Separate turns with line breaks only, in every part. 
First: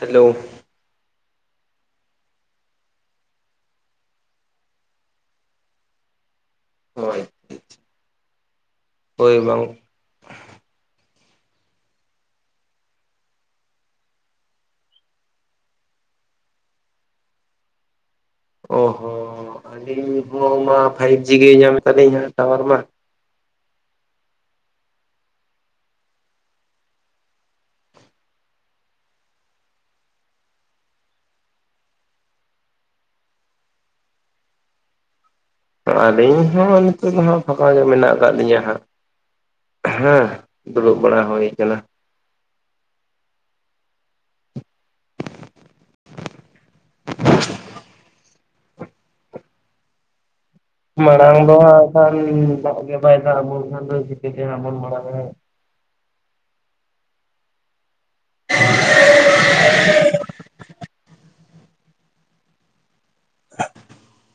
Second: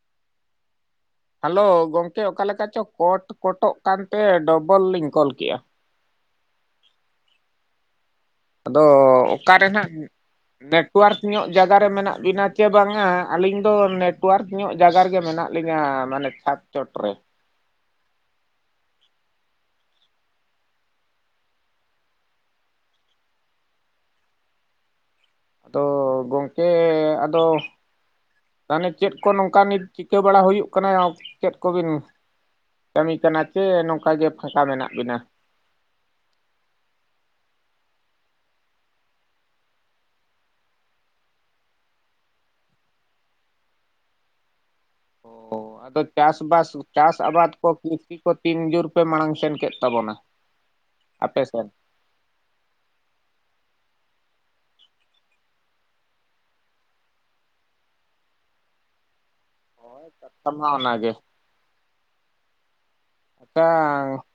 Hello,
hello ᱜᱚᱢᱠᱮ ᱚᱠᱟᱞᱮᱠᱟ ᱪᱚ ᱠᱚᱴ ᱠᱚᱴᱚᱜ ᱠᱟᱱᱛᱮ ᱰᱚᱵᱚᱞ ᱞᱤᱧ ᱠᱚᱞ ᱠᱮᱼᱟ᱾
ᱦᱳᱭ᱾
ᱟᱫᱚᱻ
ᱦᱳᱭ
ᱚᱠᱟ
ᱵᱟᱝ
ᱨᱮᱦᱟᱸᱜ ᱱᱮᱴᱚᱣᱟᱨᱠ ᱧᱚᱜ ᱡᱟᱜᱟ ᱨᱮ ᱢᱮᱱᱟᱜ ᱵᱤᱱᱟ ᱥᱮ ᱵᱟᱝᱟ, ᱟᱹᱞᱤᱧ ᱫᱚ ᱱᱮᱴᱚᱣᱟᱨᱠ ᱧᱚ ᱡᱟᱭᱜᱟ ᱨᱮᱜᱮ ᱢᱮᱱᱟᱜ ᱞᱤᱧᱟ ᱢᱟᱱᱮ ᱪᱷᱟᱫ ᱪᱚᱴ ᱨᱮ᱾
ᱚ ᱦᱚᱸ ᱟᱹᱞᱤᱧ ᱦᱚᱸᱢᱟ ᱯᱷᱟᱭᱤᱵ ᱡᱤ ᱜᱮ ᱧᱟᱢᱮ ᱛᱟᱹᱞᱤᱧᱟᱹ ᱴᱟᱣᱟᱨ ᱢᱟ᱾
ᱟᱫᱚ ᱜᱚᱝᱠᱮ ᱟᱫᱚ ᱢᱟᱲᱮ ᱪᱮᱫ ᱠᱚ ᱱᱚᱝᱠᱟ ᱱᱤᱛ ᱪᱤᱠᱟᱹ ᱵᱟᱲᱟ ᱦᱩᱭᱩᱜ ᱠᱟᱱᱟ? ᱪᱮᱫ ᱠᱚᱵᱤᱱ ᱠᱟᱹᱢᱤ ᱠᱟᱱᱟ ᱪᱮ ᱱᱚᱝᱠᱟ ᱜᱮ ᱯᱷᱟᱠᱟ ᱢᱮᱱᱟᱜ ᱵᱤᱱᱟ?
ᱟᱹᱞᱤᱧ ᱦᱚᱸ ᱱᱤᱛᱚᱜ ᱫᱚ ᱦᱟᱸᱜ ᱯᱷᱟᱠᱟ ᱜᱮ ᱢᱮᱱᱟᱜ ᱠᱟ ᱞᱤᱧᱟᱹ ᱦᱟᱸᱜ᱾ ᱦᱮᱸ ᱫᱩᱲᱩᱵ ᱵᱟᱲᱟ ᱦᱩᱭ ᱠᱟᱱᱟ᱾
ᱚᱻ ᱟᱫᱚ ᱪᱟᱥ ᱵᱟᱥ ᱪᱟᱥ ᱟᱵᱟᱫ ᱠᱚ ᱠᱚᱯᱤ ᱠᱚ ᱛᱤᱱ ᱡᱳᱨ ᱯᱮ ᱢᱟᱲᱟᱝ ᱥᱮᱱ ᱠᱮᱫ ᱛᱟᱵᱚᱱᱟ?
ᱢᱟᱲᱟᱝ
ᱟᱯᱮ
ᱫᱚ
ᱥᱮᱱ
ᱦᱟᱸᱜ ᱠᱷᱟᱱ ᱫᱟᱜ ᱜᱮ ᱵᱟᱭ ᱫᱟᱜ ᱟᱵᱚᱱ ᱠᱷᱟᱱ ᱫᱚ ᱪᱤᱠᱟᱹᱛᱮ ᱦᱟᱸᱜ ᱵᱚᱱ ᱢᱟᱲᱟᱝᱟ᱾
ᱦᱳᱭ ᱠᱟᱛᱟ ᱢᱟ ᱚᱱᱟᱜᱮ [unintelligible]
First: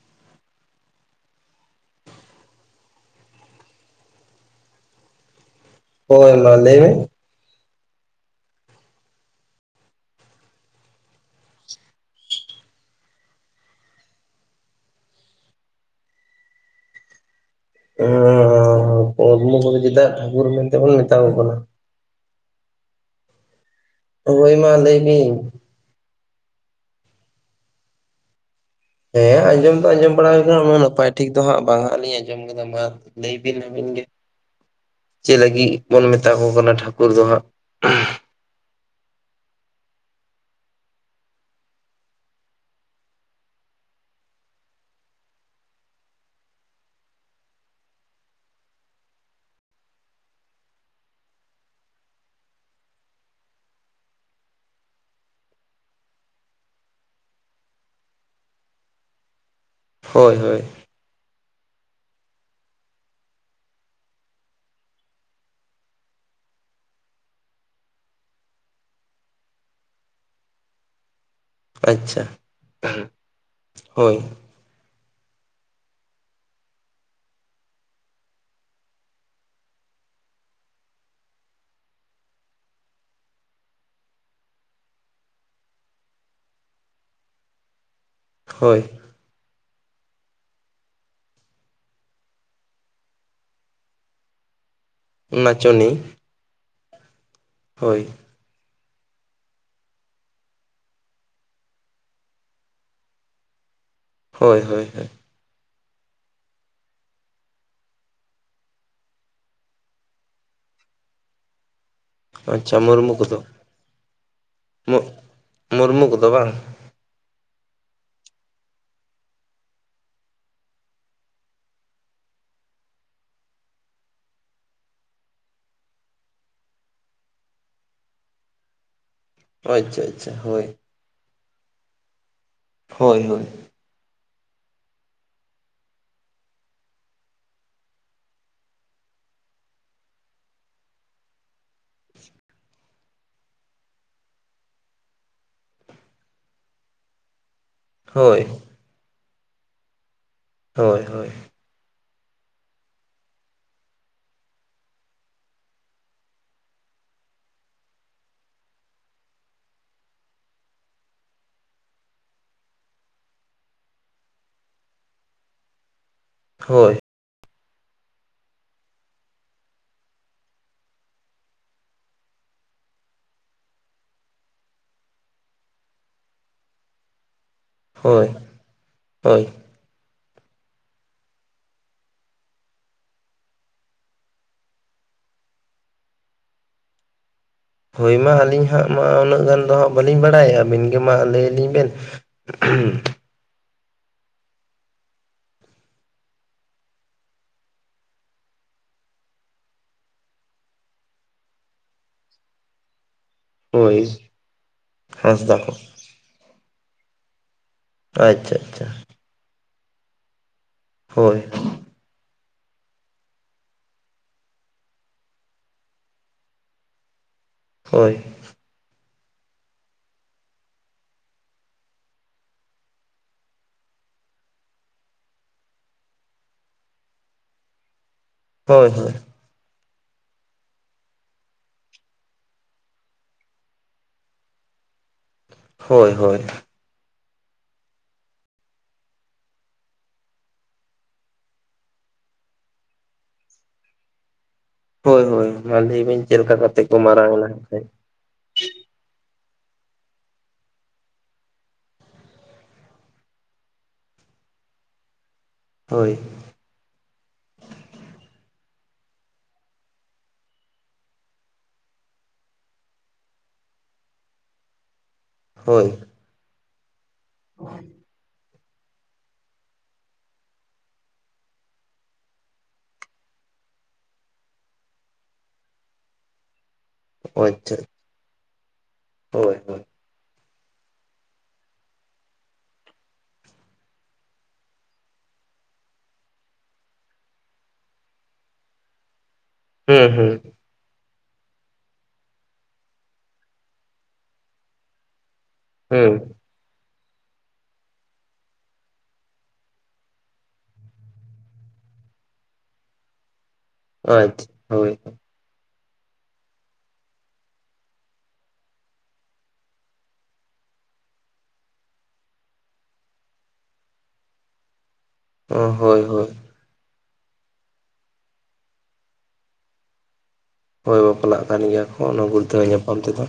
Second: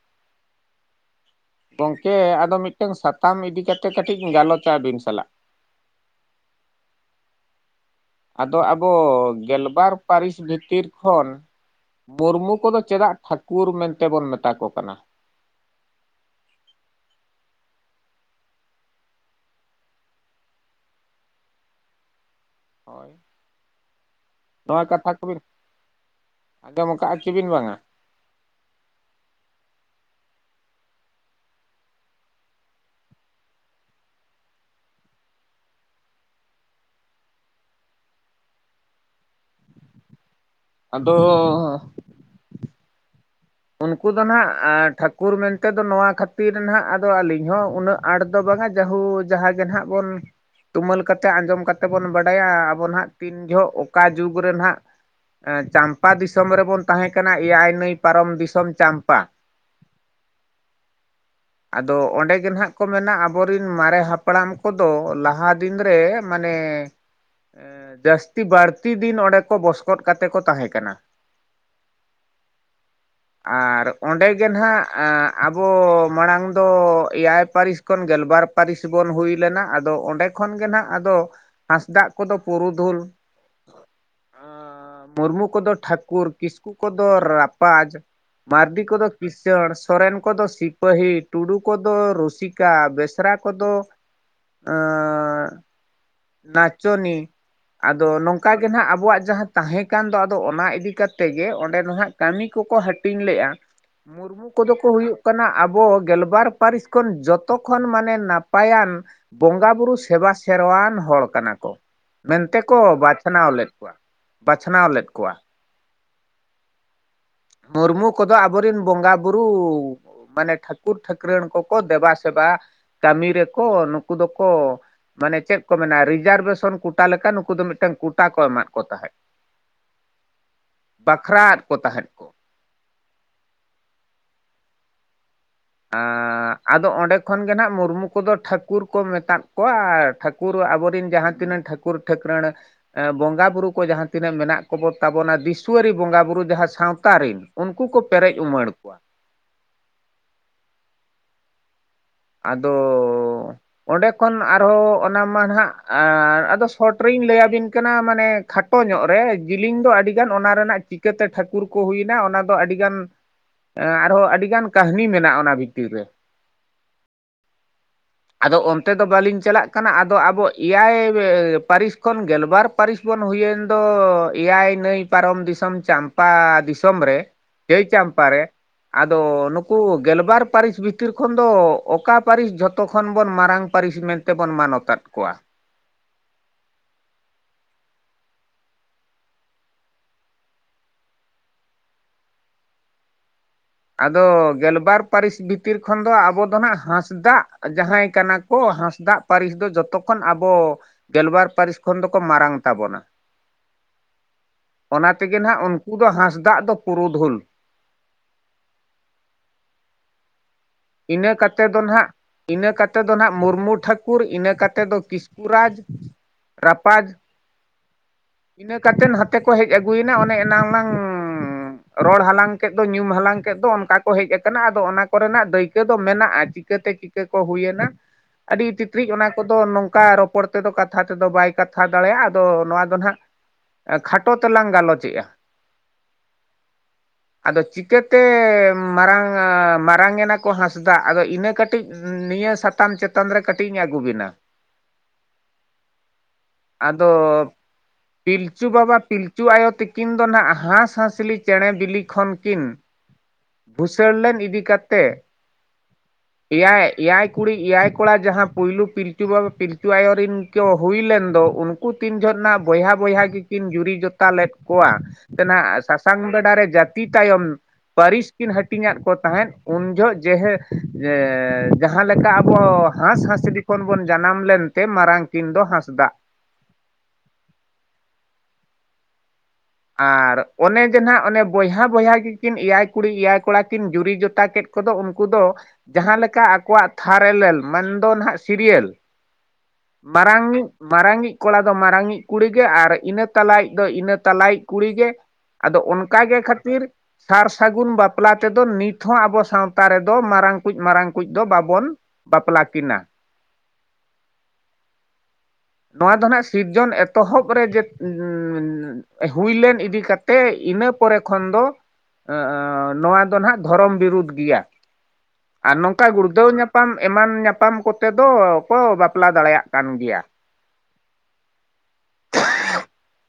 ᱜᱚᱝᱠᱮ ᱟᱫᱚ ᱢᱤᱫᱴᱟᱝ ᱥᱟᱛᱟᱢ ᱤᱫᱤᱠᱟ ᱛᱮᱜ ᱠᱟᱹᱴᱤᱡ ᱤᱧ ᱜᱟᱞᱚᱪᱟ ᱟᱹᱵᱤᱱ ᱥᱟᱞᱟᱜ᱾
ᱦᱳᱭ ᱢᱟ ᱞᱟᱹᱭ ᱢᱮ᱾
ᱟᱫᱚ ᱟᱵᱚ ᱜᱮᱞᱵᱟᱨ ᱯᱟᱹᱨᱤᱥ ᱵᱷᱤᱛᱤᱨ ᱠᱷᱚᱱ ᱢᱩᱨᱢᱩ ᱠᱚᱫᱚ ᱪᱮᱫᱟᱜ ᱴᱷᱟᱹᱠᱩᱨ ᱢᱮᱱᱛᱮᱵᱚᱱ ᱢᱮᱛᱟ ᱠᱚ ᱠᱟᱱᱟ?
ᱦᱮᱸ ᱢᱩᱨᱢᱩ ᱠᱚᱫᱚ ᱪᱮᱫᱟᱜ ᱴᱷᱟᱠᱩᱨ ᱢᱮᱱᱛᱮᱵᱚᱱ ᱢᱮᱛᱟ ᱠᱚ ᱠᱟᱱᱟ,
ᱦᱳᱭ,
ᱦᱳᱭ ᱢᱟ
ᱱᱚᱣᱟ
ᱞᱟᱹᱭ
ᱠᱟᱛᱷᱟ ᱠᱚᱵᱤᱱ
ᱵᱤᱱ
ᱟᱸᱡᱚᱢ ᱠᱟᱼᱟ ᱥᱮ ᱵᱤᱱ ᱵᱟᱝᱟ?
ᱦᱮᱸ ᱟᱸᱡᱚᱢ ᱫᱚ ᱟᱸᱡᱚᱢ ᱵᱟᱲᱟ ᱦᱩᱭᱠᱟᱱᱟ ᱩᱱᱟᱜ ᱱᱟᱯᱟᱭ ᱴᱷᱤᱠ ᱫᱚ ᱦᱟᱸᱜ ᱵᱟᱝ ᱦᱟᱸᱜ ᱞᱤᱧ ᱟᱸᱡᱚᱢ ᱠᱟᱫᱟ ᱢᱟ᱾ ᱞᱟᱹᱭᱵᱤᱱ ᱟᱹᱵᱤᱱ ᱜᱮ? ᱪᱮ ᱞᱟᱹᱜᱤᱫ ᱵᱚᱱ ᱢᱮᱛᱟ ᱠᱚ ᱠᱟᱱᱟ ᱴᱷᱟᱹᱠᱩᱨ ᱫᱚ ᱦᱟᱸᱜ?
ᱟᱫᱚᱻ ᱩᱱᱠᱩ ᱫᱚ ᱱᱟᱦᱟᱜ ᱴᱷᱟᱹᱠᱩᱨ ᱢᱮᱱᱛᱮ ᱫᱚ ᱱᱚᱣᱟ ᱠᱷᱟᱹᱛᱤᱨ ᱱᱟᱦᱟᱜ ᱟᱫᱚ ᱟᱹᱞᱤᱧ ᱦᱚᱸ ᱩᱱᱟᱹᱜ ᱟᱨᱴ ᱫᱚ ᱵᱟᱝᱟ ᱡᱚᱦᱳ ᱡᱟᱦᱟᱸ ᱜᱮ ᱱᱟᱦᱟᱜ ᱵᱚᱱ ᱛᱩᱢᱟᱹᱞ ᱠᱟᱛᱮ ᱟᱸᱡᱚᱢ ᱠᱟᱛᱮ ᱵᱚᱱ ᱵᱟᱰᱟᱭᱟ ᱟᱵᱚ ᱱᱟᱦᱟᱜ, ᱛᱤᱱ ᱡᱚᱦᱚᱜ ᱚᱠᱟ ᱡᱩᱜᱽ ᱨᱮᱱ ᱦᱟᱜ ᱪᱟᱢᱯᱟ ᱫᱤᱥᱚᱢ ᱨᱮᱵᱚᱱ ᱛᱟᱦᱮᱸ ᱠᱟᱱᱟ ᱮᱭᱟᱭ ᱱᱟᱹᱭ ᱯᱟᱨᱚᱢ ᱫᱤᱥᱚᱢ ᱪᱟᱢᱯᱟ᱾
ᱦᱳᱭ ᱦᱳᱭ᱾
[unintelligible] ᱟᱫᱚ ᱚᱸᱰᱮ ᱜᱮ ᱱᱟᱦᱟᱜ ᱠᱚ ᱢᱮᱱᱟ ᱟᱵᱚᱨᱮᱱ ᱢᱟᱨᱮ ᱦᱟᱯᱲᱟᱢ ᱠᱚᱫᱚ ᱞᱟᱦᱟ ᱫᱤᱱ ᱨᱮ ᱢᱟᱱᱮ, ᱮ ᱡᱟᱹᱥᱛᱤ ᱵᱟᱹᱲᱛᱤ ᱫᱤᱱ ᱚᱸᱰᱮ ᱠᱚ ᱵᱚᱥᱠᱚᱫ ᱠᱟᱛᱮ ᱠᱚ ᱛᱟᱦᱮᱸᱠᱟᱱᱟ᱾
ᱟᱪᱪᱷᱟ, ᱦᱮᱸ᱾
ᱟᱨ ᱚᱸᱰᱮ ᱜᱮ ᱱᱟᱦᱟᱸᱜ, ᱟᱵᱚ ᱢᱟᱲᱟᱝ ᱫᱚ ᱮᱭᱟᱭ ᱯᱟᱹᱨᱤᱥ ᱠᱷᱚᱱ ᱜᱮᱞᱵᱟᱨ ᱯᱟᱹᱨᱤᱥ ᱵᱚᱱ ᱦᱩᱭ ᱞᱮᱱᱟ ᱟᱫᱚ ᱚᱸᱰᱮ, ᱠᱷᱚᱱ ᱜᱮ ᱱᱟᱜ ᱟᱫᱚ ᱦᱟᱸᱥᱫᱟᱜ ᱠᱚᱫᱚ ᱯᱩᱨᱩᱫᱷᱩᱞ᱾ ᱟᱸ, ᱢᱩᱨᱢᱩ ᱠᱚᱫᱚ ᱴᱷᱟᱹᱠᱩᱨ ᱠᱤᱥᱠᱩ ᱠᱚᱫᱚ ᱨᱟᱯᱟᱡᱽ
ᱦᱳᱭ
ᱢᱟᱨᱰᱤ ᱠᱚᱫᱚ, ᱠᱤᱥᱟᱹᱬ ᱥᱚᱨᱮᱱ ᱠᱚᱫᱚ ᱥᱤᱯᱟᱹᱦᱤ, ᱴᱩᱰᱩ ᱠᱚᱫᱚ ᱨᱩᱥᱤᱠᱟ, ᱵᱮᱥᱨᱟ ᱠᱚᱫᱚ, [inaudible]
ᱱᱟᱪᱚᱱᱤ᱾
ᱱᱟᱪᱚᱱᱤ,
ᱦᱳᱭ
ᱟᱫᱚ ᱱᱚᱝ ᱚᱱᱠᱟ ᱜᱮ ᱱᱟᱦᱟᱜ ᱟᱵᱚᱣᱟᱜ ᱡᱟᱦᱟᱸ ᱛᱟᱦᱮᱸ ᱠᱟᱱ ᱫᱚ ᱟᱫᱚ ᱚᱱᱟ ᱤᱫᱤ ᱠᱟᱛᱮ ᱜᱮ ᱚᱸᱰᱮ ᱫᱚ ᱱᱟᱦᱟᱜ ᱠᱟᱹᱢᱤ ᱠᱚᱠᱚ ᱦᱟᱹᱴ ᱴᱤᱧ ᱞᱮᱹᱜ-ᱟ, ᱢᱩᱨᱢᱩ
ᱦᱳᱭ
ᱠᱚᱫᱚ
ᱦᱳᱭ
ᱠᱚ
ᱦᱳᱭ
ᱦᱩᱭᱩᱜ ᱠᱟᱱᱟ ᱟᱵᱚ ᱜᱮᱞᱵᱟᱨ ᱯᱟᱹᱨᱤᱥ ᱠᱷᱚᱱ ᱡᱚᱛᱚ ᱠᱷᱚᱱ ᱢᱟᱱᱮ ᱱᱟᱯᱟᱭᱟᱱ, ᱵᱚᱸᱜᱟ ᱵᱩᱨᱩ ᱥᱮᱵᱟ ᱥᱮᱨᱣᱟᱱ ᱦᱚᱲ ᱠᱟᱱᱟ ᱠᱚ᱾ ᱢᱮᱱᱛᱮ
ᱟᱪᱪᱷᱟ
ᱠᱚ
ᱢᱩᱨᱢᱩ ᱠᱚᱫᱚ
ᱵᱟᱪᱷᱱᱟᱣ ᱞᱮᱫ ᱠᱚᱣᱟ᱾ ᱵᱟᱪᱷᱱᱟᱣ ᱞᱮᱫ ᱠᱚᱣᱟ᱾
ᱢᱩᱨᱢᱩ ᱠᱚᱫᱚ ᱵᱟᱝ?
ᱢᱩᱨᱢᱩ ᱠᱚᱫᱚ ᱟᱵᱚᱨᱮᱱ ᱵᱚᱸᱜᱟ ᱵᱩᱨᱩ, ᱢᱟᱱᱮ ᱴᱷᱟᱹᱠᱩᱨ ᱴᱷᱟᱹᱠᱨᱟᱹᱱ ᱠᱚᱠᱚ ᱫᱮᱵᱟ ᱥᱮᱵᱟ ᱠᱟᱹᱢᱤ ᱨᱮᱠᱚ ᱱᱩᱠᱩ ᱫᱚᱠᱚ, ᱢᱟᱱᱮ ᱪᱮᱫ ᱠᱚ ᱢᱮᱱᱟ ᱨᱤᱡᱟᱨᱵᱷᱮᱥᱚᱱ ᱠᱚᱴᱟ ᱞᱮᱠᱟ ᱱᱩᱠᱩ ᱫᱚ ᱢᱤᱫᱴᱮᱱ ᱠᱚᱴᱟ ᱠᱚ ᱮᱢᱟᱫ ᱠᱚ ᱛᱟᱦᱮᱸᱫ᱾
ᱟᱪᱪᱷᱟ ᱟᱪᱪᱷᱟ ᱦᱳᱭ,
ᱵᱟᱠᱷᱨᱟ ᱟᱫ ᱠᱚ ᱛᱟᱦᱮᱸᱫ᱾ ᱠᱚ
ᱦᱳᱭ ᱦᱳᱭ,
ᱟᱸ, ᱟᱫᱚ ᱚᱸᱰᱮ ᱠᱷᱚᱱ ᱜᱮ ᱱᱟᱜ ᱢᱩᱨᱢᱩ ᱠᱚᱫᱚ ᱴᱷᱟᱹᱠᱩᱨ ᱠᱚ ᱢᱮᱛᱟ ᱠᱚᱣᱟ ᱴᱷᱟᱹᱠᱩ ᱠᱩᱨ ᱟᱵᱚᱨᱮᱱ ᱡᱟᱦᱟᱸ ᱛᱤᱱᱟᱹᱜ ᱴᱷᱟᱹᱠᱩᱨ ᱴᱷᱟᱹᱠᱩᱨᱟᱹᱲ, ᱵᱚᱸᱜᱟ ᱵᱩᱨᱩ ᱠᱚ ᱡᱟᱦᱟᱸ ᱛᱤᱱᱟᱹᱜ ᱢᱮᱱᱟᱜ ᱠᱚᱵᱚ ᱛᱟᱵᱚᱱᱟ ᱫᱤᱥᱣᱟᱹᱨᱤ ᱵᱚᱸᱜᱟ ᱵᱩᱨᱩ ᱡᱟᱦᱟᱸ ᱥᱟᱸᱶᱛᱟ ᱨᱮᱱ᱾ ᱩᱱᱠᱩ ᱠᱚ ᱯᱮᱨᱮᱡ
ᱦᱳᱭ
ᱩᱢᱟᱹᱲ ᱠᱚᱣᱟ
ᱦᱳᱭ ᱦᱳᱭ,
ᱟᱫᱚ, ᱚᱸᱰᱮ ᱠᱷᱚᱱ ᱟᱨᱦᱚᱸ ᱚᱱᱟ ᱢᱟ ᱱᱟᱜ ᱟ, ᱟᱫᱚ ᱥᱚᱴ ᱨᱤᱧ ᱞᱟᱹᱭ ᱟᱵᱤᱱ ᱠᱟᱱᱟ ᱢᱟᱱᱮ ᱠᱷᱟᱴ ᱴᱚ ᱧᱚᱜ ᱨᱮ ᱡᱮᱞᱤᱧ ᱫᱚ ᱟᱹᱰᱤ ᱜᱟᱱ ᱚᱱᱟ ᱨᱮᱱᱟᱜ ᱪᱤᱠᱟᱹᱛᱮ ᱴᱷᱟᱹᱠᱩᱨ ᱠᱚ ᱦᱩᱭᱱᱟ ᱚᱱᱟ ᱫᱚ ᱟᱹᱰᱤᱜᱟᱱ, ᱟᱨᱦᱚᱸ ᱟᱹᱰᱤ ᱜᱟᱱ ᱠᱟᱹᱦᱱᱤ ᱢᱮᱱᱟᱜᱼᱟ ᱚᱱᱟ ᱵᱷᱤᱛᱤᱨ ᱨᱮ᱾
ᱦᱳᱭ,
ᱟᱫᱚ ᱚᱱᱛᱮ ᱫᱚ ᱵᱟᱹᱞᱤᱧ ᱪᱟᱞᱟᱜ ᱠᱟᱱᱟ ᱟᱫᱚ ᱟᱵᱚ ᱮᱭᱟᱭ ᱯᱟᱹᱨᱤᱥ ᱠᱷᱚᱱ ᱜᱮᱞᱵᱟᱨ ᱯᱟᱹᱨᱤᱥ ᱵᱚᱱ ᱦᱩᱭ ᱮᱱ ᱫᱚ ᱮᱭᱟᱭ ᱱᱟᱹᱭ ᱯᱟᱨᱚᱢ ᱫᱤᱥᱚᱢ ᱪᱟᱢᱯᱟ ᱫᱤᱥᱚᱢ ᱨᱮ᱾ ᱪᱟᱹᱭ ᱪᱟᱢᱯᱟ
ᱦᱳᱭ
ᱨᱮ ᱟᱫᱚ
ᱦᱳᱭ
ᱱᱩᱠᱩ, ᱠᱩ ᱜᱮᱞᱵᱟᱨ ᱯᱟᱹᱨᱤᱥ ᱵᱷᱤᱛᱤᱨ ᱠᱷᱚᱱ ᱫᱚ ᱚᱠᱟ ᱯᱟᱹᱨᱤᱥ ᱡᱚᱛᱚ, ᱡᱚᱛᱚ ᱠᱷᱚᱱ ᱵᱚᱱ ᱢᱟᱨᱟᱝ ᱯᱟᱹᱨᱤᱥ ᱢᱮᱱᱛᱮ ᱵᱚᱱ ᱢᱟᱱᱚᱛ ᱟᱜ ᱠᱚᱣᱟ᱾
ᱦᱳᱭ ᱢᱟ ᱟᱹᱞᱤᱧ ᱦᱟᱸᱜ ᱢᱟ ᱩᱱᱟᱹᱜ ᱜᱟᱱ ᱫᱚ ᱦᱟᱸᱜ ᱵᱟᱹᱞᱤᱧ ᱵᱟᱲᱟᱭᱟ ᱟᱹᱵᱤᱱ ᱜᱮ ᱢᱟ ᱞᱟᱹᱭ ᱟᱹᱞᱤᱧ ᱵᱮᱱ᱾ [unintelligible]
ᱟᱫᱚ ᱜᱮᱞᱵᱟᱨ ᱯᱟᱹᱨᱤᱥ ᱵᱷᱤᱛᱤᱨ ᱠᱷᱚᱱ ᱫᱚ ᱟᱵᱚ ᱫᱚ ᱟᱸᱱᱟᱜ ᱦᱟᱸᱥᱫᱟᱜ ᱡᱟᱦᱟᱸᱭ ᱠᱟᱱᱟ ᱠᱚ ᱦᱟᱸᱥᱫᱟᱜ᱾ ᱯᱟᱹᱨᱤᱥ ᱫᱚ ᱡᱚᱛᱚ ᱠᱷᱚᱱ ᱟᱵᱚ ᱜᱮᱞᱵᱟᱨ ᱯᱟᱹᱨᱤᱥ ᱠᱷᱚᱱ ᱫᱚᱠᱚ ᱢᱟᱨᱟᱝ ᱛᱟᱵᱚᱱᱟ᱾
ᱦᱳᱭ
ᱚᱱᱟ ᱛᱮᱜᱮ
ᱦᱟᱸᱥᱫᱟ
ᱱᱟᱜ
ᱠᱚ
ᱩᱱᱠᱩ ᱫᱚ ᱦᱟᱸᱥᱫᱟᱜ ᱫᱚ ᱯᱩᱨᱩᱫᱷᱩᱞ᱾
ᱟᱪᱪᱷᱟ ᱟᱪᱪᱷᱟ,
ᱤᱱᱟᱹ
ᱦᱳᱭ
ᱠᱟᱛᱮ ᱫᱚ ᱱᱟᱜ, ᱤᱱᱟᱹ ᱠᱟᱛᱮ ᱫᱚ ᱱᱟᱦᱟᱸᱜ ᱢᱩᱨᱢᱩ ᱴᱷᱟᱹᱠᱩᱨ ᱤᱱᱟᱹ ᱠᱟᱛᱮ ᱫᱚ ᱠᱤᱥᱠᱩ ᱨᱟᱡᱽ ᱨᱟᱯᱟᱡᱽ
ᱦᱳᱭ
ᱤᱱᱟᱹ ᱠᱟᱛᱮ ᱱᱷᱟᱛᱮ ᱠᱚ ᱦᱮᱡ ᱟᱹᱜᱩᱭ ᱮᱱᱟ ᱚᱱᱮ ᱮᱱᱟᱝ ᱞᱟᱝ ᱨᱚᱲ ᱦᱟᱞᱟᱝ ᱠᱮᱫ ᱫᱚ ᱧᱩᱢ ᱦᱟᱞᱟᱝ ᱠᱮᱫ ᱫᱚ ᱚᱱᱠᱟ ᱠᱚ ᱦᱮᱡ ᱟᱠᱟᱱᱟ ᱟᱫᱚ ᱚᱱᱟ ᱠᱚ ᱨᱮᱱᱟᱜ ᱫᱟᱹᱭ...... ᱪᱤᱠᱟᱹ ᱫᱚ ᱢᱮᱱᱟᱜᱼᱟ ᱪᱤᱠᱟᱹ ᱛᱮ ᱪᱤᱠᱟᱹ ᱠᱚ ᱦᱩᱭ ᱮᱱᱟ ᱟᱹᱰᱤ
ᱦᱳᱭ
ᱛᱤᱛᱨᱤᱡ
ᱦᱳᱭ
ᱚᱱᱟ ᱠᱚᱫᱚ ᱱᱚᱝᱠᱟ ᱨᱚᱯᱚᱲ ᱛᱮ ᱫᱚ ᱠᱟᱛᱷᱟ ᱛᱮ ᱫᱚ ᱵᱟᱭ ᱠᱟᱛᱷᱟ ᱫᱟᱲᱮᱭᱟᱜᱼᱟ ᱟᱫᱚ ᱱᱚᱣᱟ ᱫᱚ ᱱᱟᱦᱟᱜ ᱠᱷᱟᱴᱚ ᱛᱮᱞᱟᱝ ᱜᱟᱞᱚᱪᱮᱜᱼᱟ
ᱦᱚᱭ ᱦᱚᱭ
ᱟᱫᱚ ᱪᱤᱠᱟᱹᱛᱮ ᱢᱟᱨᱟᱝ ᱟ.... ᱢᱟᱨᱟᱝ ᱮᱱᱟᱜ ᱠᱚ ᱦᱟᱸᱥᱫᱟᱜ ᱟᱫᱚ ᱤᱱᱟᱹ ᱠᱟᱹᱴᱤᱡ ᱱᱤᱭᱟᱹ ᱥᱟᱛᱟᱢ ᱪᱮᱛᱟᱱ ᱨᱮ ᱠᱟᱹᱴᱤᱡ ᱤᱧ ᱟᱹᱜᱩ ᱵᱤᱱᱟ
ᱦᱚᱭ ᱦᱚᱭ ᱢᱟ ᱞᱟᱹᱭ ᱵᱤᱱ ᱪᱮᱫ ᱞᱮᱠᱟ ᱠᱟᱛᱮ ᱠᱚ ᱢᱟᱨᱟᱝ
ᱟᱫᱚ
ᱮᱱᱟ
ᱯᱤᱞᱪᱩ ᱵᱟᱵᱟ ᱯᱤᱞᱪᱩ ᱟᱭᱳ ᱛᱤᱠᱤᱱ ᱫᱚ ᱱᱟᱦᱟᱸᱜ ᱦᱟᱸᱥᱼᱦᱟᱸᱥᱞᱤ ᱪᱮᱬᱮ ᱵᱤᱞᱤ ᱠᱷᱚᱱ ᱠᱤᱱ ᱵᱷᱩᱥᱟᱹᱲ ᱞᱮᱱ ᱤᱫᱤ ᱠᱟᱛᱮ
ᱦᱚᱭ
ᱮᱭᱟᱭ ᱮᱭᱟᱭ ᱠᱩᱲᱤ ᱮᱭᱟᱭ ᱠᱚᱲᱟ ᱡᱟᱦᱟᱸ ᱯᱩᱭᱞᱩ ᱯᱤᱞᱪᱩ ᱵᱟᱵᱟ ᱯᱤᱞᱪᱩ ᱟᱭᱳᱤᱱ ᱠᱚ ᱦᱩᱭ ᱞᱮᱱ ᱟᱫᱚ ᱩᱱᱠᱩ ᱛᱤᱱ ᱡᱷᱚᱜᱱᱟᱜ ᱵᱚᱭᱦᱟ ᱵᱚᱭᱦᱟ ᱜᱮᱠᱤᱱ ᱡᱩᱨᱤ ᱡᱚᱛᱟ ᱞᱮᱫ ᱠᱚᱣᱟ ᱛᱮᱱᱟᱜ
ᱦᱳᱭ
ᱥᱟᱥᱟᱝ ᱵᱮᱰᱟ ᱨᱮ ᱡᱟᱹᱛᱤ ᱛᱟᱭᱚᱢ ᱯᱟᱹᱨᱤᱥ ᱠᱤᱱ ᱦᱟᱹᱴᱤᱧᱫ ᱠᱚ ᱛᱟᱦᱮᱸᱫ ᱩᱱ ᱡᱚᱦᱚᱜ ᱡᱮᱦᱮ ᱡᱮᱻ ᱡᱟᱦᱟᱸ ᱞᱮᱠᱟ ᱟᱵᱚ ᱦᱟᱸᱥᱼᱦᱟᱸᱥᱞᱤ ᱠᱷᱚᱱ ᱵᱚᱱ ᱡᱟᱱᱟᱢ ᱞᱮᱱᱛᱮ ᱢᱟᱨᱟᱝ ᱠᱤᱱ ᱫᱚ ᱦᱟᱸᱥᱫᱟᱜ
ᱟᱪᱪᱷᱟ ᱟᱪᱷᱟ ᱦᱳᱭ
ᱟᱨ ᱚᱱᱮ ᱡᱮ ᱱᱟᱦᱱᱟᱜ ᱚᱱᱮ ᱵᱚᱭᱦᱟ ᱵᱚᱭᱦᱟ ᱜᱮ ᱠᱤᱱ ᱮᱭᱟᱭ ᱠᱩᱲᱤ ᱮᱭᱟᱭ ᱠᱚᱲᱟ ᱠᱤᱱ ᱡᱩᱨᱤ ᱡᱚᱛᱟ ᱠᱮᱫ ᱠᱚᱫᱚ ᱩᱱᱠᱩ ᱫᱚ ᱡᱟᱦᱟᱸ ᱞᱮᱠᱟ ᱟᱠᱚᱣᱟᱜ ᱛᱷᱟᱨ ᱮᱞᱮᱞ ᱢᱟᱱᱫᱚ ᱱᱟᱦᱟᱸᱜ ᱥᱤᱨᱭᱮᱞ
ᱦᱩᱸ ᱦᱩᱸ
ᱢᱟᱨᱟᱝᱤᱡ...... ᱢᱟᱨᱟᱝᱤᱡ ᱠᱚᱲᱟ ᱫᱚ ᱢᱟᱨᱟᱝᱤᱡ ᱠᱩᱲᱤ ᱜᱮ ᱟᱨ ᱤᱱᱟᱹ ᱛᱟᱞᱟᱭᱤᱡ ᱫᱚ ᱤᱱᱟᱹ ᱛᱟᱞᱟᱭᱤᱡ ᱠᱩᱲᱤ ᱜᱮ ᱟᱫᱚ
ᱦᱩᱸ
ᱚᱱᱠᱟᱜᱮ ᱠᱷᱟᱹᱛᱤᱨ ᱥᱟᱨ ᱥᱟᱹᱜᱩᱱ ᱵᱟᱯᱞᱟ ᱛᱮᱫᱚ ᱱᱤᱛ ᱦᱚᱸ ᱟᱵᱚ ᱥᱟᱶᱛᱟ ᱨᱮ ᱫᱚ ᱢᱟᱨᱟᱝ ᱠᱚᱡ ᱢᱟᱨᱟᱝ ᱠᱚᱡ ᱫᱚ ᱵᱟᱵᱚᱱ ᱵᱟᱯᱞᱟ ᱠᱤᱱᱟ
ᱟᱪᱪᱷᱟ ᱦᱚᱭ [unintelligible]
ᱱᱚᱶᱟ ᱫᱚ ᱦᱟᱸᱜ ᱥᱤᱨᱡᱚᱱ ᱮᱛᱚᱦᱚᱵ ᱨᱮ ᱡᱮ [unintelligible] ᱦᱩᱭ ᱞᱮᱱ ᱤᱫᱤ ᱠᱟᱛᱮᱫ ᱤᱱᱟᱹ ᱯᱚᱨᱮ ᱠᱷᱚᱱ ᱫᱚ [unintelligible] ᱱᱚᱣᱟ ᱫᱚ ᱱᱟᱦᱟᱜ ᱫᱷᱚᱨᱚᱢ ᱵᱤᱨᱩᱫᱽ ᱜᱮᱭᱟ
ᱦᱳᱭ
ᱟᱨ ᱱᱚᱝᱠᱟ
ᱦᱳᱭ
ᱜᱩᱲᱫᱟᱹᱣ ᱧᱟᱯᱟᱢ ᱮᱢᱟᱱ ᱧᱟᱯᱟᱢ ᱠᱚᱛᱮ ᱫᱚ ᱠᱚ ᱵᱟᱯᱞᱟ ᱫᱟᱲᱮᱭᱟᱜ ᱠᱟᱱ ᱜᱮᱭᱟ
ᱦᱚᱭ ᱵᱟᱯᱞᱟᱜ ᱠᱟᱱ ᱜᱮᱭᱟ ᱠᱚ ᱚᱱᱟ ᱜᱩᱲᱫᱹᱟᱣ ᱧᱟᱯᱟᱢ ᱛᱮᱫᱚ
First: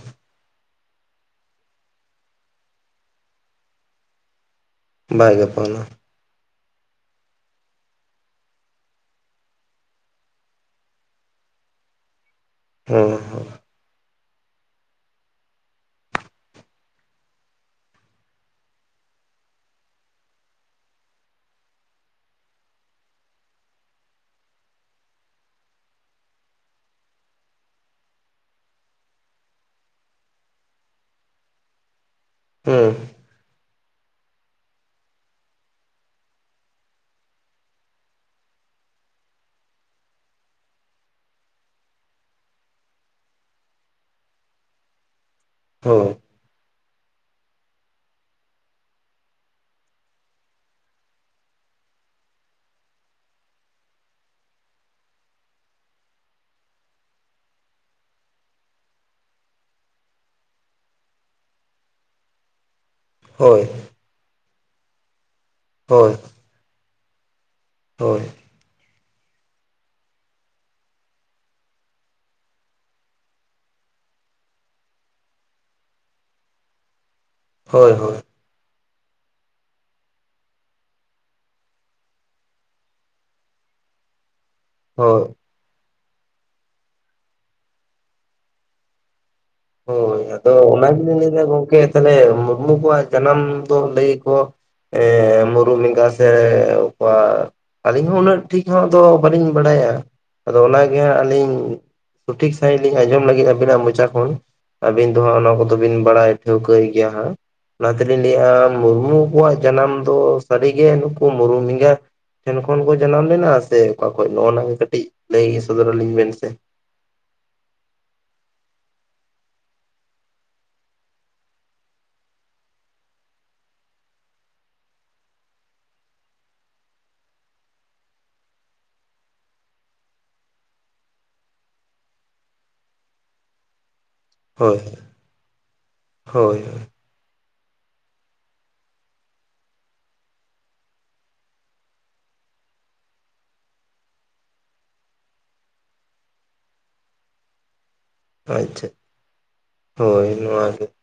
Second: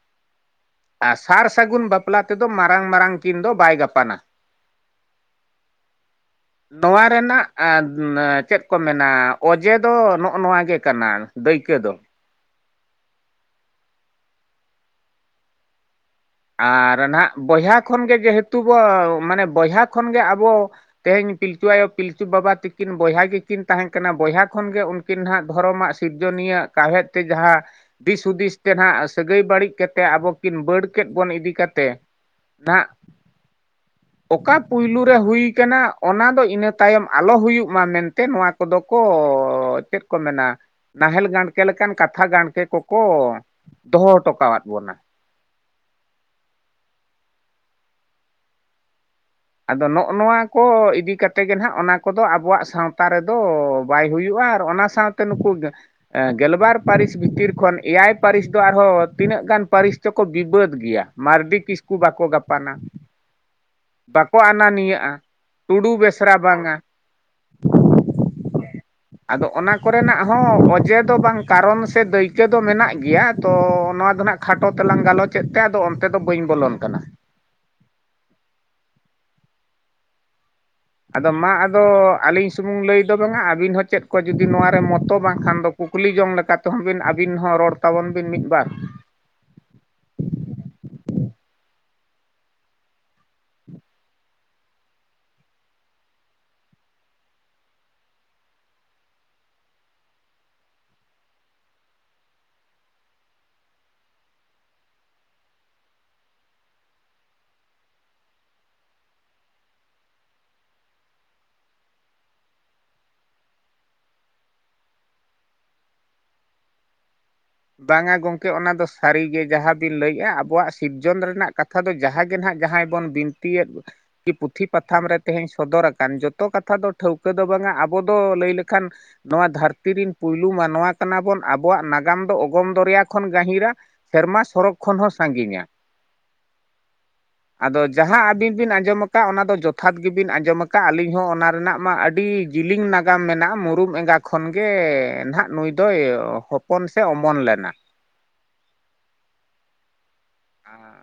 ᱟᱨ ᱥᱟᱨ ᱥᱟᱹᱜᱩᱱ ᱵᱟᱯᱞᱟ ᱛᱮᱫᱚ ᱢᱟᱨᱟᱝ ᱢᱟᱨᱟᱝ ᱠᱤᱱ ᱫᱚ ᱵᱟᱭ ᱜᱟᱯᱟᱱᱟ
ᱵᱟᱭ ᱜᱟᱯᱟᱱᱟ
[inaudible] ᱱᱚᱶᱟ ᱨᱮᱱᱟᱜ ᱪᱮᱫ ᱠᱚ ᱢᱮᱱᱟ ᱚᱡᱮ ᱫᱚ ᱱᱚᱜᱼᱱᱚᱶᱟ ᱜᱮ ᱠᱟᱱᱟ ᱫᱟᱹᱭᱠᱟᱹ ᱫᱚ
ᱦᱩᱸ ᱦᱩᱸ
ᱟᱨ ᱱᱟᱦᱟᱜ ᱵᱚᱭᱦᱟ ᱠᱷᱚᱱ ᱜᱮ ᱜᱮᱦᱮᱛᱩ ᱵᱚ ᱢᱟᱱᱮ ᱵᱚᱭᱦᱟ ᱠᱷᱚᱱ ᱜᱮ ᱟᱵᱚ ᱛᱮᱦᱮᱧ ᱯᱤᱞᱪᱩ ᱟᱭᱳ ᱯᱤᱞᱪᱩ ᱵᱟᱵᱟ ᱛᱟᱹᱠᱤᱱ ᱵᱚᱭᱦᱟ ᱜᱮ ᱠᱤᱱ ᱛᱟᱦᱮᱸ ᱠᱟᱱᱟ ᱵᱚᱭᱦᱟ ᱠᱷᱚᱱ ᱜᱮ ᱚᱱ..... ᱠᱤᱱ ᱦᱟᱸᱜ ᱫᱷᱚᱨᱚᱢᱟᱜ ᱥᱤᱨᱡᱚᱱᱤᱭᱟᱹ ᱠᱟᱦᱮᱫ ᱛᱮ ᱡᱟᱦᱟᱸ ᱫᱤᱥ ᱦᱩᱫᱤᱥ ᱛᱮ ᱱᱟᱦᱟᱜ ᱥᱟᱹᱜᱟᱹᱭ ᱵᱟᱹᱲᱤᱡ ᱠᱟᱛᱮᱫ ᱟᱵᱚ ᱠᱤᱱ ᱵᱟᱹᱲ ᱠᱮᱫ ᱵᱚᱱ ᱤᱫᱤ ᱠᱟᱛᱮ ᱱᱟᱜᱼᱼ
ᱦᱮᱸ
ᱚᱠᱟ ᱯᱩᱭᱞᱳ ᱨᱮ ᱦᱩᱭ ᱠᱟᱱᱟ ᱚᱱᱟ ᱫᱚ ᱤᱱᱟᱹ ᱛᱟᱭᱚᱢ ᱟᱞᱚ ᱦᱩᱭᱩᱜ ᱢᱟ ᱢᱮᱱᱛᱮ ᱱᱚᱣᱟᱼᱼ ᱠᱚᱫᱚ ᱠᱚ ᱪᱮᱫ ᱠᱚ ᱢᱮᱱᱟᱼᱼ ᱱᱟᱦᱮᱞ ᱜᱟᱲᱠᱮ ᱞᱮᱠᱟᱱ ᱠᱟᱛᱷᱟ ᱜᱟᱲᱠᱮ ᱠᱚᱠᱚ ᱫᱚᱦᱚ ᱦᱚᱴᱚᱠᱟᱫ ᱵᱚᱱᱟ᱾
ᱦᱳᱸ [inaudible]
ᱟᱫᱚ ᱱᱚᱜᱼᱚ ᱱᱚᱣᱟ ᱠᱚ ᱤᱫᱤ ᱠᱟᱛᱮ ᱜᱮ ᱱᱟᱦᱱᱟᱜ ᱚᱱᱟ ᱠᱚᱫᱚ ᱟᱵᱚᱣᱟᱜ ᱥᱟᱶᱛᱟ ᱨᱮᱫᱚ ᱵᱟᱭ ᱦᱩᱭᱩᱜᱼᱟ ᱟᱨ ᱚᱱᱟᱼᱼ ᱥᱟᱶᱛᱮ ᱱᱩᱠᱩᱼᱼ ᱜᱮᱞᱵᱟᱨ ᱯᱟᱹᱨᱤᱥ ᱵᱷᱤᱛᱤᱨ ᱠᱷᱚᱱ ᱮᱭᱟᱭ ᱯᱟᱹᱨᱤᱥ ᱫᱚ ᱟᱨᱦᱚᱸ ᱛᱤᱱᱟᱹᱜ ᱜᱟᱱ ᱯᱟᱹᱨᱤᱥᱼᱼ ᱪᱚᱠᱚ ᱵᱤᱵᱟᱹᱫ ᱜᱮᱭᱟ ᱢᱟᱨᱰᱤ ᱠᱤᱥᱠᱩ ᱵᱟᱠᱚ ᱜᱟᱯᱟᱱᱟ᱾
ᱦᱳᱭ
ᱵᱟᱠᱚ ᱟᱱᱟᱱᱤᱭᱟᱹᱜᱼᱟ ᱴᱩᱰᱩ
ᱦᱳᱭ
ᱵᱮᱥᱨᱟ ᱵᱟᱝᱟ,
ᱦᱳᱭ
ᱟᱫᱚ ᱚᱱᱟ ᱠᱚᱨᱮᱱᱟᱜ ᱦᱚᱸ ᱚᱡᱮ ᱫᱚ ᱵᱟᱝ ᱠᱟᱨᱚᱱ ᱥᱮ ᱫᱟᱹᱭᱠᱟᱹ ᱫᱚ ᱢᱮᱱᱟᱜ ᱜᱮᱭᱟ, ᱛᱚ ᱱᱚᱣᱟ ᱫᱚ ᱱᱟᱜ ᱠᱷᱟᱴᱚ ᱛᱮᱞᱟᱝ ᱜᱟᱞᱚᱪᱮᱫ ᱛᱮ ᱟᱫᱚ ᱚᱱᱛᱮ ᱫᱚ ᱵᱟᱹᱧ ᱵᱚᱞᱚᱱ ᱠᱟᱱᱟ᱾
ᱦᱳᱭ ᱦᱳᱭ᱾
ᱟᱫᱚ ᱢᱟ ᱟᱫᱚ ᱟᱹᱞᱤᱧ ᱥᱩᱢᱩᱝ ᱞᱟᱹᱭ ᱫᱚ ᱵᱟᱝᱟ, ᱟᱹᱵᱤᱱ ᱦᱚᱸ ᱪᱮᱫ ᱠᱚ ᱡᱩᱫᱤ ᱱᱚᱣᱟᱨᱮ ᱢᱚᱛᱚ
ᱦᱳᱭ
ᱵᱟᱝᱠᱷᱟᱱ ᱫᱚ ᱠᱩᱠᱞᱤ ᱡᱚᱝ ᱞᱮᱠᱟ ᱛᱮᱦᱚᱸ ᱵᱤᱱ ᱟᱹᱵᱤᱱ ᱦᱚᱸ ᱨᱚᱲ ᱛᱟᱵᱚᱱ ᱵᱤᱱ ᱢᱤᱫ ᱵᱟᱨ᱾
ᱦᱳᱭ ᱟᱫᱚ ᱚᱱᱟ ᱜᱮᱞᱤᱧ ᱞᱟᱹᱭᱫᱟ, ᱜᱚᱝᱠᱮ ᱛᱟᱦᱞᱮ ᱢᱩᱨᱢᱩ ᱠᱚᱣᱟᱜ ᱡᱟᱱᱟᱢ ᱫᱚ ᱞᱟᱹᱭ ᱟᱠᱚ ᱢᱩᱨᱩᱢ ᱮᱸᱜᱟ ᱥᱮ ᱚᱠᱟ ᱟᱹᱞᱤᱧ ᱦᱚᱸ ᱩᱱᱟᱹᱜ ᱴᱷᱤᱠ ᱦᱚᱸ ᱵᱟᱹᱞᱤᱧ ᱵᱟᱲᱟᱭᱟ, ᱟᱫᱚ ᱚᱱᱟᱜᱮ ᱦᱟᱸᱜ ᱟᱹᱞᱤᱧᱼᱼ ᱥᱚᱴᱷᱤᱠ ᱥᱟᱺᱦᱤᱡ ᱞᱤᱧ ᱟᱸᱡᱚᱢ ᱞᱟᱹᱜᱤᱫ ᱟᱹᱵᱤᱱᱟᱜ ᱢᱚᱪᱟ ᱠᱷᱚᱱ᱾ ᱟᱹᱵᱤᱱ ᱫᱚ ᱦᱟᱸᱜ ᱚᱱᱟ ᱠᱚᱫᱚ ᱵᱤᱱ ᱵᱟᱲᱟᱭ ᱴᱷᱟᱹᱣᱠᱟᱹᱭ ᱜᱮᱭᱟ ᱦᱟᱸᱜ, ᱚᱱᱟ ᱛᱮᱞᱤᱧ ᱞᱟᱹᱭᱮᱫᱼᱟ ᱢᱩᱨᱢᱩ ᱠᱚᱣᱟᱜ ᱡᱟᱱᱟᱢ ᱫᱚ ᱥᱟᱹᱨᱤᱜᱮ ᱱᱩᱠᱩ ᱢᱩᱨᱢ ᱢᱮᱸᱜᱟᱼᱼ ᱴᱷᱮᱱ ᱠᱷᱚᱱ ᱠᱚ ᱡᱟᱱᱟᱢ ᱞᱮᱱᱟ ᱥᱮ ᱚᱠᱟ ᱠᱷᱚᱱ ᱱᱚᱜ- ᱟ ᱜᱮ ᱠᱟᱹᱴᱤᱡ ᱞᱟᱹᱭ ᱥᱚᱫᱚᱨ ᱟᱹᱞᱤᱧ ᱵᱮᱱ ᱥᱮ᱾
ᱵᱟᱝ-ᱟ ᱜᱚᱢᱠᱮ ᱚᱱᱟ ᱫᱚ ᱥᱟᱹᱨᱤ ᱜᱮ ᱡᱟᱦᱟᱸ ᱵᱤᱱ ᱞᱟᱹᱭᱮᱜᱼᱟ ᱟᱵᱚᱣᱟᱜ ᱥᱤᱨᱡᱚᱱ ᱨᱮᱱᱟᱜ ᱠᱟᱛᱷᱟ᱾ ᱠᱟᱛᱷᱟ ᱫᱚ ᱡᱟᱦᱟᱸᱜ ᱜᱮ ᱱᱟᱦᱟᱜ ᱡᱟᱦᱟᱸᱭ ᱵᱚᱱ ᱵᱤᱱᱛᱤᱭᱮᱫ ᱠᱤ ᱯᱩᱛᱷᱤ ᱯᱟᱛᱷᱟᱢ ᱛᱮᱦᱮᱧ ᱥᱚᱫᱚᱨ ᱟᱠᱟᱱ ᱡᱚᱛᱚ ᱠᱟᱛᱷᱟ ᱫᱚ ᱴᱷᱟᱹᱣᱠᱟᱹ ᱫᱚ ᱵᱟᱝᱟ, ᱟᱵᱚ ᱫᱚ ᱞᱟᱹᱭ ᱞᱮᱠᱷᱟᱱ ᱱᱚᱣᱟ ᱫᱷᱟᱹᱨᱛᱤ ᱨᱮᱱ ᱯᱳᱭᱞᱳ ᱢᱟᱱᱣᱟ ᱠᱟᱱᱟ ᱵᱚᱱ, ᱟᱵᱚᱣᱟᱜ ᱱᱟᱜᱟᱢ ᱫᱚ ᱚᱜᱚᱢ ᱫᱚᱨᱭᱟ ᱠᱷᱚᱱ ᱜᱟᱹᱦᱤᱨᱟ᱾ ᱥᱮᱨᱢᱟ ᱥᱚᱨᱚᱠ
ᱦᱳᱭ
ᱠᱷᱚᱱ ᱦᱚᱸ ᱥᱟᱺᱜᱤᱧᱟ᱾
ᱦᱳᱭ
ᱟᱫᱚ ᱡᱟᱦᱟᱸ ᱟᱹᱵᱤᱱ ᱵᱤᱱ ᱟᱸᱡᱚᱢ ᱟᱠᱟᱫ ᱚᱱᱟ ᱫᱚ ᱡᱚᱛᱷᱟᱛ ᱜᱮᱵᱤᱱ ᱟᱸᱡᱚᱢ ᱟᱠᱟᱫ ᱟᱹᱞᱤᱧ ᱦᱚᱸ ᱚᱱᱟ ᱨᱮᱱᱟᱜ ᱢᱟ ᱟᱹᱰᱤ ᱡᱤᱞᱤᱝ ᱱᱟᱜᱟᱢ ᱢᱮᱱᱟᱜᱼᱟ, ᱢᱩᱨᱩᱢ ᱮᱸᱜᱟ ᱠᱷᱚᱱ ᱜᱮ ᱱᱟᱦᱟᱜ ᱱᱩᱭ ᱫᱚᱭ ᱦᱚᱯᱚᱱ ᱥᱮ ᱚ ᱯᱚᱱ ᱞᱮᱱᱟ᱾
ᱟᱪᱪᱷᱟ ᱦᱳᱭ ᱱᱚᱣᱟ ᱜᱮ ᱼᱼ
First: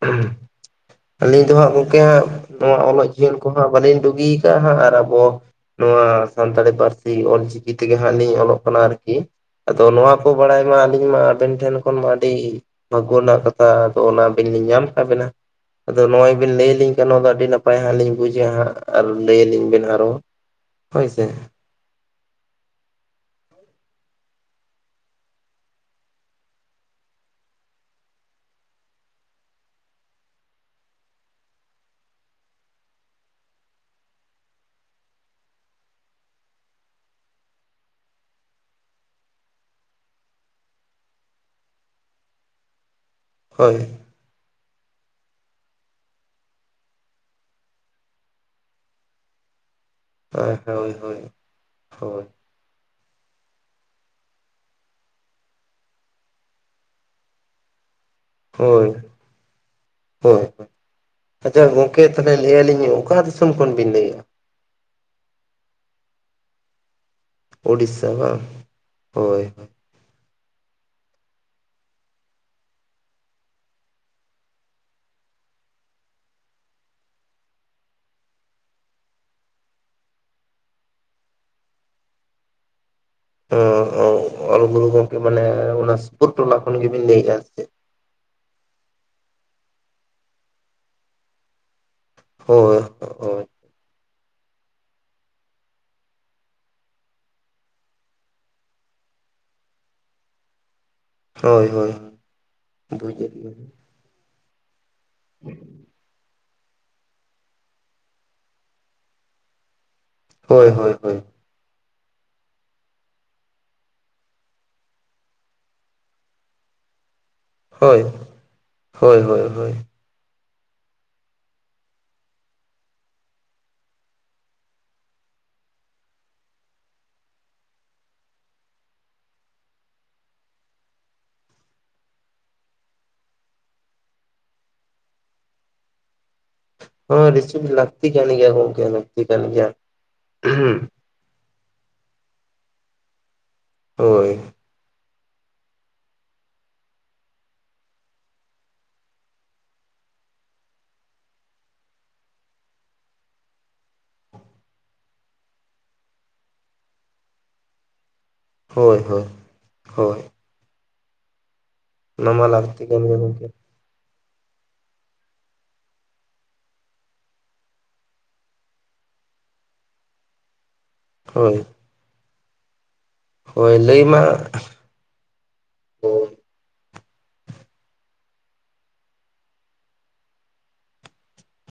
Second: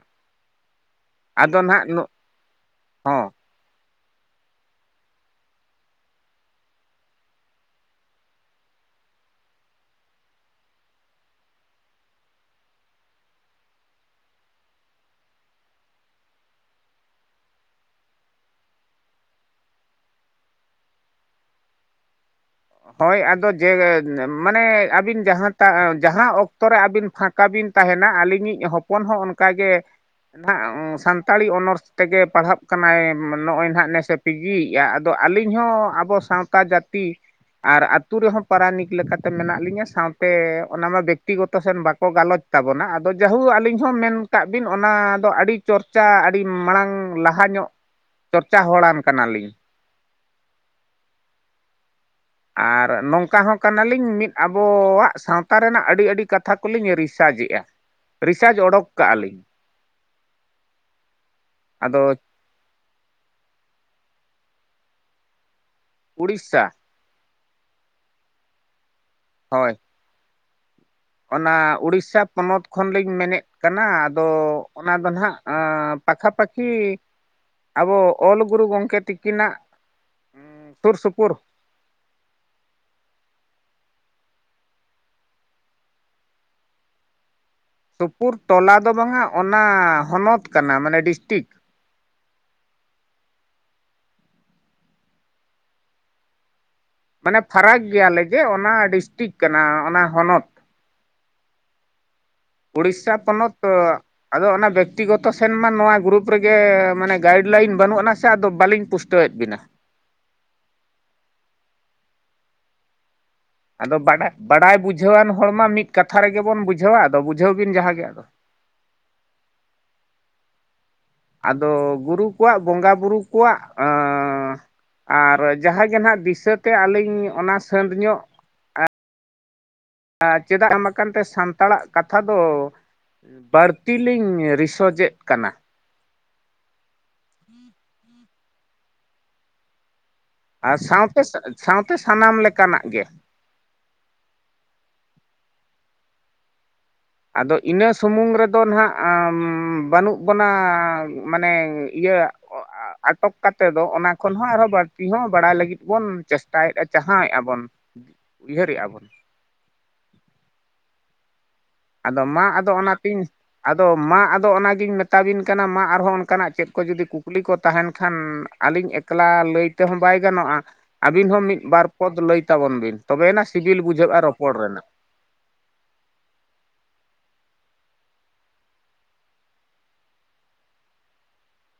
ᱟᱹᱞᱤᱧ ᱫᱚ
ᱟᱫᱚ
ᱦᱟᱸᱜ
ᱱᱟᱦᱟᱜ
ᱜᱚᱢᱠᱮ ᱦᱟᱸᱜ ᱱᱚᱣᱟ ᱚᱞᱚᱜ
ᱦᱚᱸ
ᱡᱤᱭᱚᱱ ᱠᱚᱦᱟᱸᱜ ᱵᱟᱹᱞᱤᱧ ᱰᱩᱜᱤ ᱟᱠᱟᱜᱼᱟ ᱦᱟᱸᱜ ᱟᱨ ᱟᱵᱚ ᱱᱚᱣᱟ ᱥᱟᱱᱛᱟᱲᱤ ᱯᱟᱹᱨᱥᱤ ᱚᱞᱪᱤᱠᱤ ᱛᱮᱜᱮ ᱦᱟᱸᱜ ᱞᱤᱧ ᱚᱞᱚᱜ ᱠᱟᱱᱟ ᱟᱨᱠᱤ᱾ ᱟᱫᱚ ᱱᱚᱣᱟ ᱠᱚ ᱵᱟᱲᱟᱭ ᱢᱟ ᱟᱹᱞᱤᱧ ᱢᱟ ᱟᱵᱮᱱ ᱴᱷᱮᱱ ᱠᱷᱚᱱ ᱢᱟ ᱟᱹᱰᱤ ᱵᱷᱟᱜ-ᱜᱳ ᱨᱮᱱᱟᱜ ᱠᱟᱛᱷᱟ, ᱟᱫᱚ ᱚᱱᱟ ᱟᱹᱵᱤᱱ ᱞᱤᱧ ᱧᱟᱢ ᱟᱠᱟᱫ ᱵᱤᱱᱟ ᱟᱫᱚ ᱱᱚᱜᱚᱭ ᱵᱮᱱ ᱞᱟᱹᱭ ᱟᱞᱤᱧ ᱠᱷᱟᱱ ᱱᱚᱣᱟ ᱫᱚ ᱟᱹᱰᱤ ᱱᱟᱯᱟᱭ ᱦᱟᱸᱜ ᱞᱤᱧ ᱵᱩᱡᱟ ᱦᱟᱸᱜ ᱟᱨ ᱞᱟᱹᱭᱟᱞᱤᱧ ᱵᱮᱱ ᱟᱨᱦᱚᱸᱼᱼ ᱦᱳᱭ ᱥᱮ,
ᱦᱳᱭ ᱟᱫᱚ ᱡᱮ, ᱢᱟᱱᱮ ᱟᱹᱵᱤᱱ ᱡᱟᱦᱟᱸ ᱛᱟᱜ ᱡᱟᱦᱟᱸ ᱚᱠᱛᱚ ᱨᱮ ᱟᱹᱵᱤᱱ ᱯᱷᱟᱠ ᱚᱱᱠᱟ ᱵᱤᱱ ᱛᱟᱦᱮᱱᱟ ᱟᱹᱞᱤᱧ ᱤᱡ ᱦᱚᱯᱚᱱ ᱦᱚᱸ ᱚᱱᱠᱟᱜᱮ ᱱᱟᱦᱟᱜ ᱥᱟᱱᱛᱟᱲᱤ ᱚᱱᱚᱨᱥ ᱛᱮᱜᱮ ᱯᱟᱲᱦᱟᱜ ᱠᱟᱱᱟᱭ, ᱱᱚᱜᱼᱚᱭ ᱱᱟᱦᱟᱜ ᱱᱮᱥᱮᱼᱼ ᱯᱤᱡᱤᱭᱮᱫᱼᱟ, ᱟᱫᱚ ᱟᱹᱞᱤᱧ ᱦᱚᱸ ᱟᱵᱚ ᱥᱟᱶᱛᱟ ᱡᱟᱹᱛᱤ ᱟᱨ ᱟᱹᱛᱩ ᱨᱮᱦᱚᱸ ᱯᱟᱨᱟᱱᱤᱠ ᱞᱮᱠᱟᱛᱮ ᱞᱤᱧᱟᱹ ᱥᱟᱶᱛᱮ ᱚᱱᱟᱢᱟ ᱵᱮᱠᱛᱤᱜᱚᱛᱚ ᱥᱮᱱ ᱵᱟᱠᱚ ᱜᱟᱞᱚᱪᱼᱼ ᱛᱟᱵᱚᱱᱟ ᱟᱫᱚ ᱡᱟᱦᱩᱠ
ᱦᱳᱭ
ᱟᱹᱞᱤᱧ ᱦᱚᱸ ᱢᱮᱱᱼᱼ ᱠᱟᱜ ᱵᱤᱱ ᱚᱱᱟ ᱫᱚ ᱟᱹᱰᱤ ᱪᱚᱨᱪᱟ ᱟᱹᱰᱤ ᱢᱟᱲᱟᱝ ᱞᱟᱦᱟ ᱧᱚᱜ ᱪᱚᱨᱪᱟ ᱦᱚᱲᱟᱱ ᱠᱟᱱᱟᱞᱤᱧ ᱾
ᱦᱳᱭ, ᱦᱳᱭ, ᱦᱳᱭ, ᱦᱳᱭ
ᱟᱨ ᱱᱚᱝᱠᱟ ᱦᱚᱸ ᱠᱟᱱᱟᱞᱤᱧ ᱢᱤᱫ ᱟᱵᱚᱣᱟᱜ ᱥᱟᱶᱛᱟ ᱨᱮᱱᱟᱜ ᱟᱹᱰᱤ ᱟᱹᱰᱤ ᱠᱟᱛᱷᱟ ᱠᱚᱞᱤᱧ ᱨᱤᱥᱟᱨᱪᱮᱜᱼᱟ ᱾
ᱦᱳᱭ ᱦᱳᱭ, ᱟᱫᱚ ᱜᱚᱝᱠᱮ ᱛᱟᱦᱞᱮ ᱞᱟᱹᱭ ᱟᱹᱞᱤᱧ ᱚᱠᱟ ᱫᱤᱥᱚᱢ ᱠᱷᱚᱱ ᱵᱤᱱ ᱞᱟᱹᱭᱮᱫᱼᱟ?
ᱳᱲᱤᱥᱥᱟ ᱾
ᱩᱰᱤᱫᱥᱟ ᱵᱟᱝ ᱦᱳᱭ ᱦᱳᱭ ᱾
ᱚᱱᱟ ᱩᱲᱤᱥᱥᱟ ᱯᱚᱱᱚᱛ ᱠᱷᱚᱱᱞᱤᱧ ᱢᱮᱱᱮᱫ ᱠᱟᱱᱟ ᱟᱫᱚ ᱚᱱᱟ ᱫᱚ ᱱᱟᱦᱟᱜ ᱯᱟᱠᱷᱟ ᱯᱟᱠᱷᱤ ᱟᱵᱚ ᱚᱞ ᱜᱩᱨᱩ ᱜᱚᱢᱠᱮ ᱛᱤᱠᱤᱱᱟᱜ ᱥᱩᱨ ᱥᱩᱯᱩᱨᱩᱨ
ᱚᱞ ᱜᱩᱨᱩ ᱜᱚᱝᱠᱮ ᱢᱟᱱᱮ, ᱚᱱᱟ ᱥᱩᱯᱩᱨ ᱴᱚᱞᱟ ᱠᱷᱚᱱ ᱜᱮᱵᱤᱱ ᱞᱟᱹᱭᱮᱫᱼᱟ, ᱥᱮ ᱪᱮᱫ?
ᱥᱩᱯᱩᱨ ᱴᱚᱞᱟ ᱫᱚ ᱵᱟᱝ-ᱟ ᱚᱱᱟ ᱦᱚᱱᱚᱛ ᱠᱟᱱᱟ, ᱢᱟᱱᱮ ᱰᱤᱥᱴᱤᱠ᱾
ᱦᱳᱭ ᱾
ᱢᱟᱱᱮ ᱯᱷᱟᱨᱟᱠ ᱜᱮᱭᱟ ᱞᱮᱜᱮ, ᱚᱱᱟ ᱰᱤᱥᱴᱤᱠ ᱠᱟᱱᱟ ᱚᱱᱟ ᱦᱚᱱᱚᱛ᱾
ᱦᱳᱭ ᱦᱳᱭ ᱾
ᱩᱲᱤᱥᱥᱟ ᱯᱚᱱᱚᱛ ᱟᱫᱚ ᱚᱱᱟ ᱵᱮᱠᱛᱤ ᱜᱚᱛᱚ ᱥᱮᱱ ᱢᱟ ᱱᱚᱣᱟ ᱜᱨᱩᱯ ᱨᱮ ᱜᱮ ᱢᱟᱱᱮ ᱜᱟᱭᱤᱰ ᱞᱟᱭᱤᱱ ᱵᱟᱹᱱᱩᱜ ᱟᱱᱟ ᱥᱮ ᱟᱫᱚ ᱵᱟᱹᱞᱤᱧ ᱯᱩᱥᱴᱟᱹᱣ ᱮᱫ ᱵᱤᱱᱟ᱾
ᱦᱳᱭ ᱦᱳᱭ ᱦᱳᱭ ᱾
ᱟᱫᱚ ᱵᱟᱰᱟᱭ ᱵᱩᱡᱷᱟᱹᱣᱟᱱ ᱦᱚᱲ ᱢᱟ ᱢᱤᱫ ᱠᱟᱛᱷᱟ ᱨᱮᱜᱮ ᱵᱚᱱ ᱵᱩᱡᱷᱟᱹᱣᱟ ᱟᱫᱚ ᱵᱩᱡᱷᱟᱹᱣ ᱵᱤᱱ ᱡᱟᱦᱟᱸ
ᱦᱳᱭ
ᱜᱮ ᱟᱫᱚ
ᱦᱳᱭ ᱦᱳᱭ ᱦᱳᱭ ᱾
ᱟᱫᱚ ᱜᱩᱨᱩ ᱠᱚᱣᱟᱜ ᱵᱚᱸᱜᱟ ᱵᱩᱨᱩ ᱠᱚᱣᱟᱜ ᱟ ᱻ ᱟᱨ ᱡᱟᱦᱟᱸᱜᱮ ᱱᱟᱦᱟᱜ ᱫᱤᱥᱟᱹᱛᱮ ᱟᱹᱞᱤᱧ ᱚᱱᱟ ᱥᱟᱺᱫ ᱧᱚᱜ ᱪᱮᱫᱟᱜ ᱮᱢᱟᱠᱟᱱ ᱛᱮ ᱥᱟᱱᱛᱟᱲᱟᱜ ᱠᱟᱛᱷᱟ ᱫᱚ ᱵᱟᱹᱲᱛᱤ ᱞᱤᱧ ᱨᱤᱥᱚᱡᱮᱫ ᱠᱟᱱᱟ᱾
[unintelligible] ᱨᱤᱥᱳᱡ ᱞᱟᱹᱠᱛᱤ ᱠᱟᱱ ᱜᱮᱭᱟ ᱜᱚᱝᱠᱮ ᱞᱟᱹᱠᱛᱤ ᱠᱟᱱ ᱜᱮᱭᱟ᱾
ᱟᱨ ᱥᱟᱶᱛᱮ ᱥᱟᱶᱛᱮ ᱥᱟᱱᱟᱢ ᱞᱮᱠᱟᱱᱟᱜ ᱜᱮ
ᱦᱳᱭ ᱾
ᱟᱫᱚ ᱤᱱᱟᱹ ᱥᱩᱢᱩᱝ ᱨᱮᱫᱚ ᱱᱟᱦᱟᱸᱜ ᱵᱟᱹᱱᱩᱜ ᱵᱚᱱᱟ ᱢᱟᱱᱮ ᱤᱭᱟᱹ ᱟᱴᱚᱠ ᱠᱟᱛᱮ ᱫᱚ ᱚᱱᱟ ᱠᱷᱚᱱ ᱦᱚᱸ ᱟᱨᱦᱚᱸ ᱵᱟᱹᱲᱛᱤ ᱦᱚᱸ ᱵᱟᱲᱟᱭ ᱞᱟᱹᱜᱤᱫ ᱵᱚᱱ ᱪᱮᱥᱴᱟᱭᱮᱫᱼᱟ, ᱪᱟᱦᱟᱣᱮᱫᱼᱟ ᱵᱚᱱ᱾ [unintelligible]
ᱦᱳᱭ
ᱵᱚᱱ
ᱦᱳᱭ ᱦᱳᱭ ᱾
ᱟᱫᱚ ᱢᱟ ᱟᱫᱚ
ᱞᱟᱹᱠᱛᱤ ᱠᱟᱱ ᱜᱮᱭᱟ
ᱚᱱᱟᱛᱤᱧ
ᱜᱚᱝᱠᱮ
ᱟᱫᱚ ᱢᱟ ᱟᱫᱚ ᱚᱱᱟᱜᱤᱧ ᱢᱮᱛᱟᱵᱤᱱ ᱠᱟᱱᱟ ᱢᱟ ᱟᱨᱦᱚᱸ ᱚᱱᱠᱟᱱᱟᱜ ᱪᱮᱫ ᱠᱚ ᱡᱩᱫᱤ ᱠᱩᱠᱞᱤ ᱠᱚ ᱛᱟᱦᱮᱱ ᱠᱷᱟᱱ ᱟᱹᱞᱤᱧ ᱮᱠᱞᱟ ᱞᱟᱹᱭ ᱛᱮᱦᱚᱸ ᱵᱟᱭ ᱜᱟᱱᱚᱜᱼᱟ᱾ ᱟᱹᱵᱤᱱ ᱦᱚᱸ
ᱦᱳᱭ
ᱢᱤᱫ ᱵᱟᱨ ᱯᱚᱫ ᱞᱟᱹᱭ ᱛᱟᱵᱚᱱ ᱵᱤᱱ ᱛᱚᱵᱮᱭᱱᱟ
ᱦᱳᱭ
ᱥᱤᱵᱤᱞ
ᱞᱟᱹᱭ
ᱵᱩᱡᱷᱟᱹᱜᱼᱟ
ᱢᱟ
ᱨᱚᱯᱚᱲ ᱨᱮᱱᱟᱜ᱾